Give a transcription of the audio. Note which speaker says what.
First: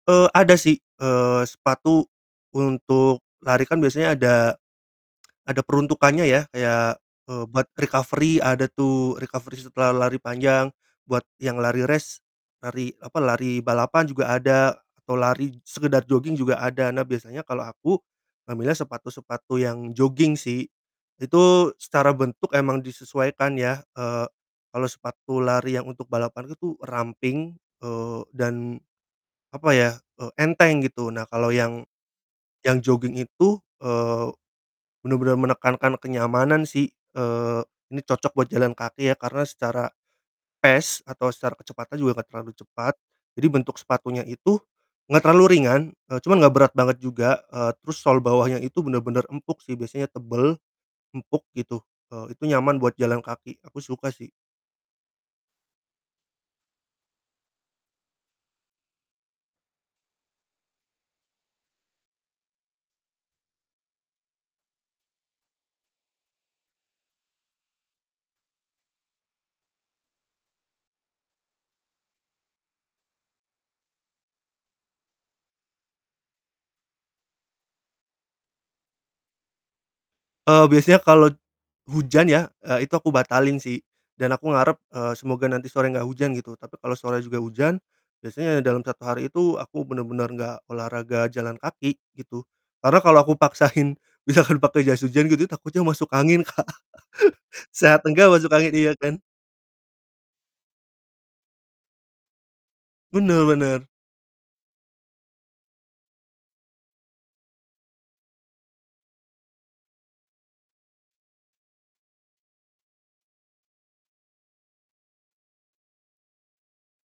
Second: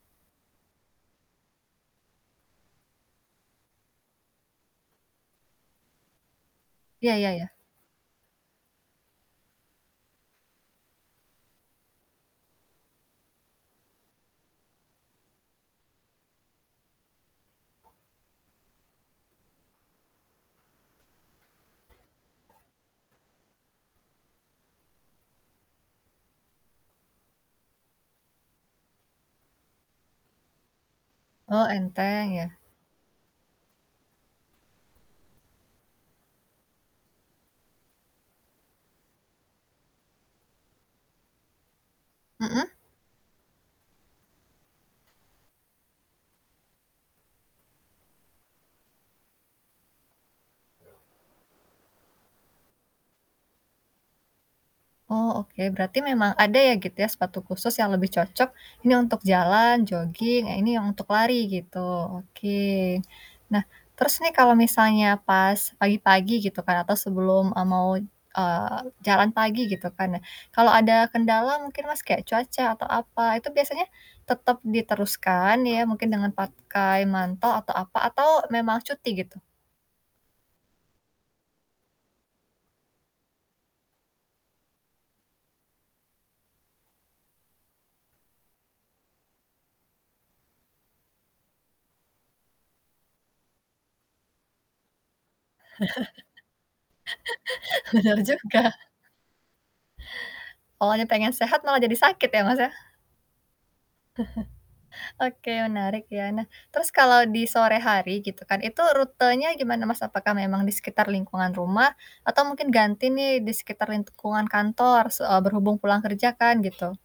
Speaker 1: Eee, ada sih, eee, sepatu untuk lari kan biasanya ada ada peruntukannya ya, kayak,
Speaker 2: Ya ya
Speaker 1: eee,
Speaker 2: ya.
Speaker 1: buat recovery ada tuh, recovery setelah lari panjang, buat yang lari race, lari apa, lari balapan juga ada, atau lari sekedar jogging juga ada, nah biasanya kalo aku, ngambilnya sepatu-sepatu yang jogging sih. Itu secara bentuk emang disesuaikan ya, eee, kalau sepatu lari yang untuk balapan itu ramping, eee, dan apa ya, eee, enteng gitu, nah kalau
Speaker 2: Oh
Speaker 1: yang
Speaker 2: enteng ya.
Speaker 1: yang jogging itu, eee, bener-bener menekankan kenyamanan sih, eee, ini cocok buat jalan kaki ya karena secara pace atau secara kecepatan juga enggak terlalu
Speaker 2: Mhm.
Speaker 1: cepat. Jadi bentuk sepatunya itu enggak terlalu ringan, eee, cuman enggak berat banget juga, eee, terus sol bawahnya itu bener-bener empuk sih, biasanya tebel, empuk gitu, eee, itu nyaman buat jalan kaki, aku suka sih.
Speaker 2: Oh oke, berarti memang ada ya gitu ya sepatu khusus yang lebih cocok ini untuk jalan, jogging, yang ini yang untuk lari gitu, oke. Nah terus nih kalau misalnya pas pagi-pagi gitu kan atau sebelum, eee, mau, eee, jalan pagi gitu kan nah, kalau ada kendala mungkin Mas kayak cuaca atau apa, itu biasanya tetep diteruskan ya mungkin dengan pakai mantel atau apa, atau memang cuti gitu?
Speaker 1: Eee, biasanya kalau t hujan ya, eee, itu aku batalin sih, dan aku ngarep, eee, semoga nanti sore enggak hujan gitu, tapi kalo sore juga hujan biasanya dalam 1 hari itu aku bener-bener enggak olahraga jalan kaki gitu. Karena kalo aku paksain misalkan pake jas hujan gitu takutnya masuk angin Kak, sehat
Speaker 2: Bener
Speaker 1: enggak masuk
Speaker 2: juga.
Speaker 1: angin, iya kan.
Speaker 2: Awalnya pengen sehat malah jadi sakit ya Mas ya.
Speaker 1: Bener bener.
Speaker 2: Oke menarik ya. Nah terus kalau di sore hari gitu kan, itu rutenya gimana Mas? Apakah memang di sekitar lingkungan rumah? Atau mungkin ganti nih di sekitar lingkungan kantor? Se eee, berhubung pulang kerja kan gitu.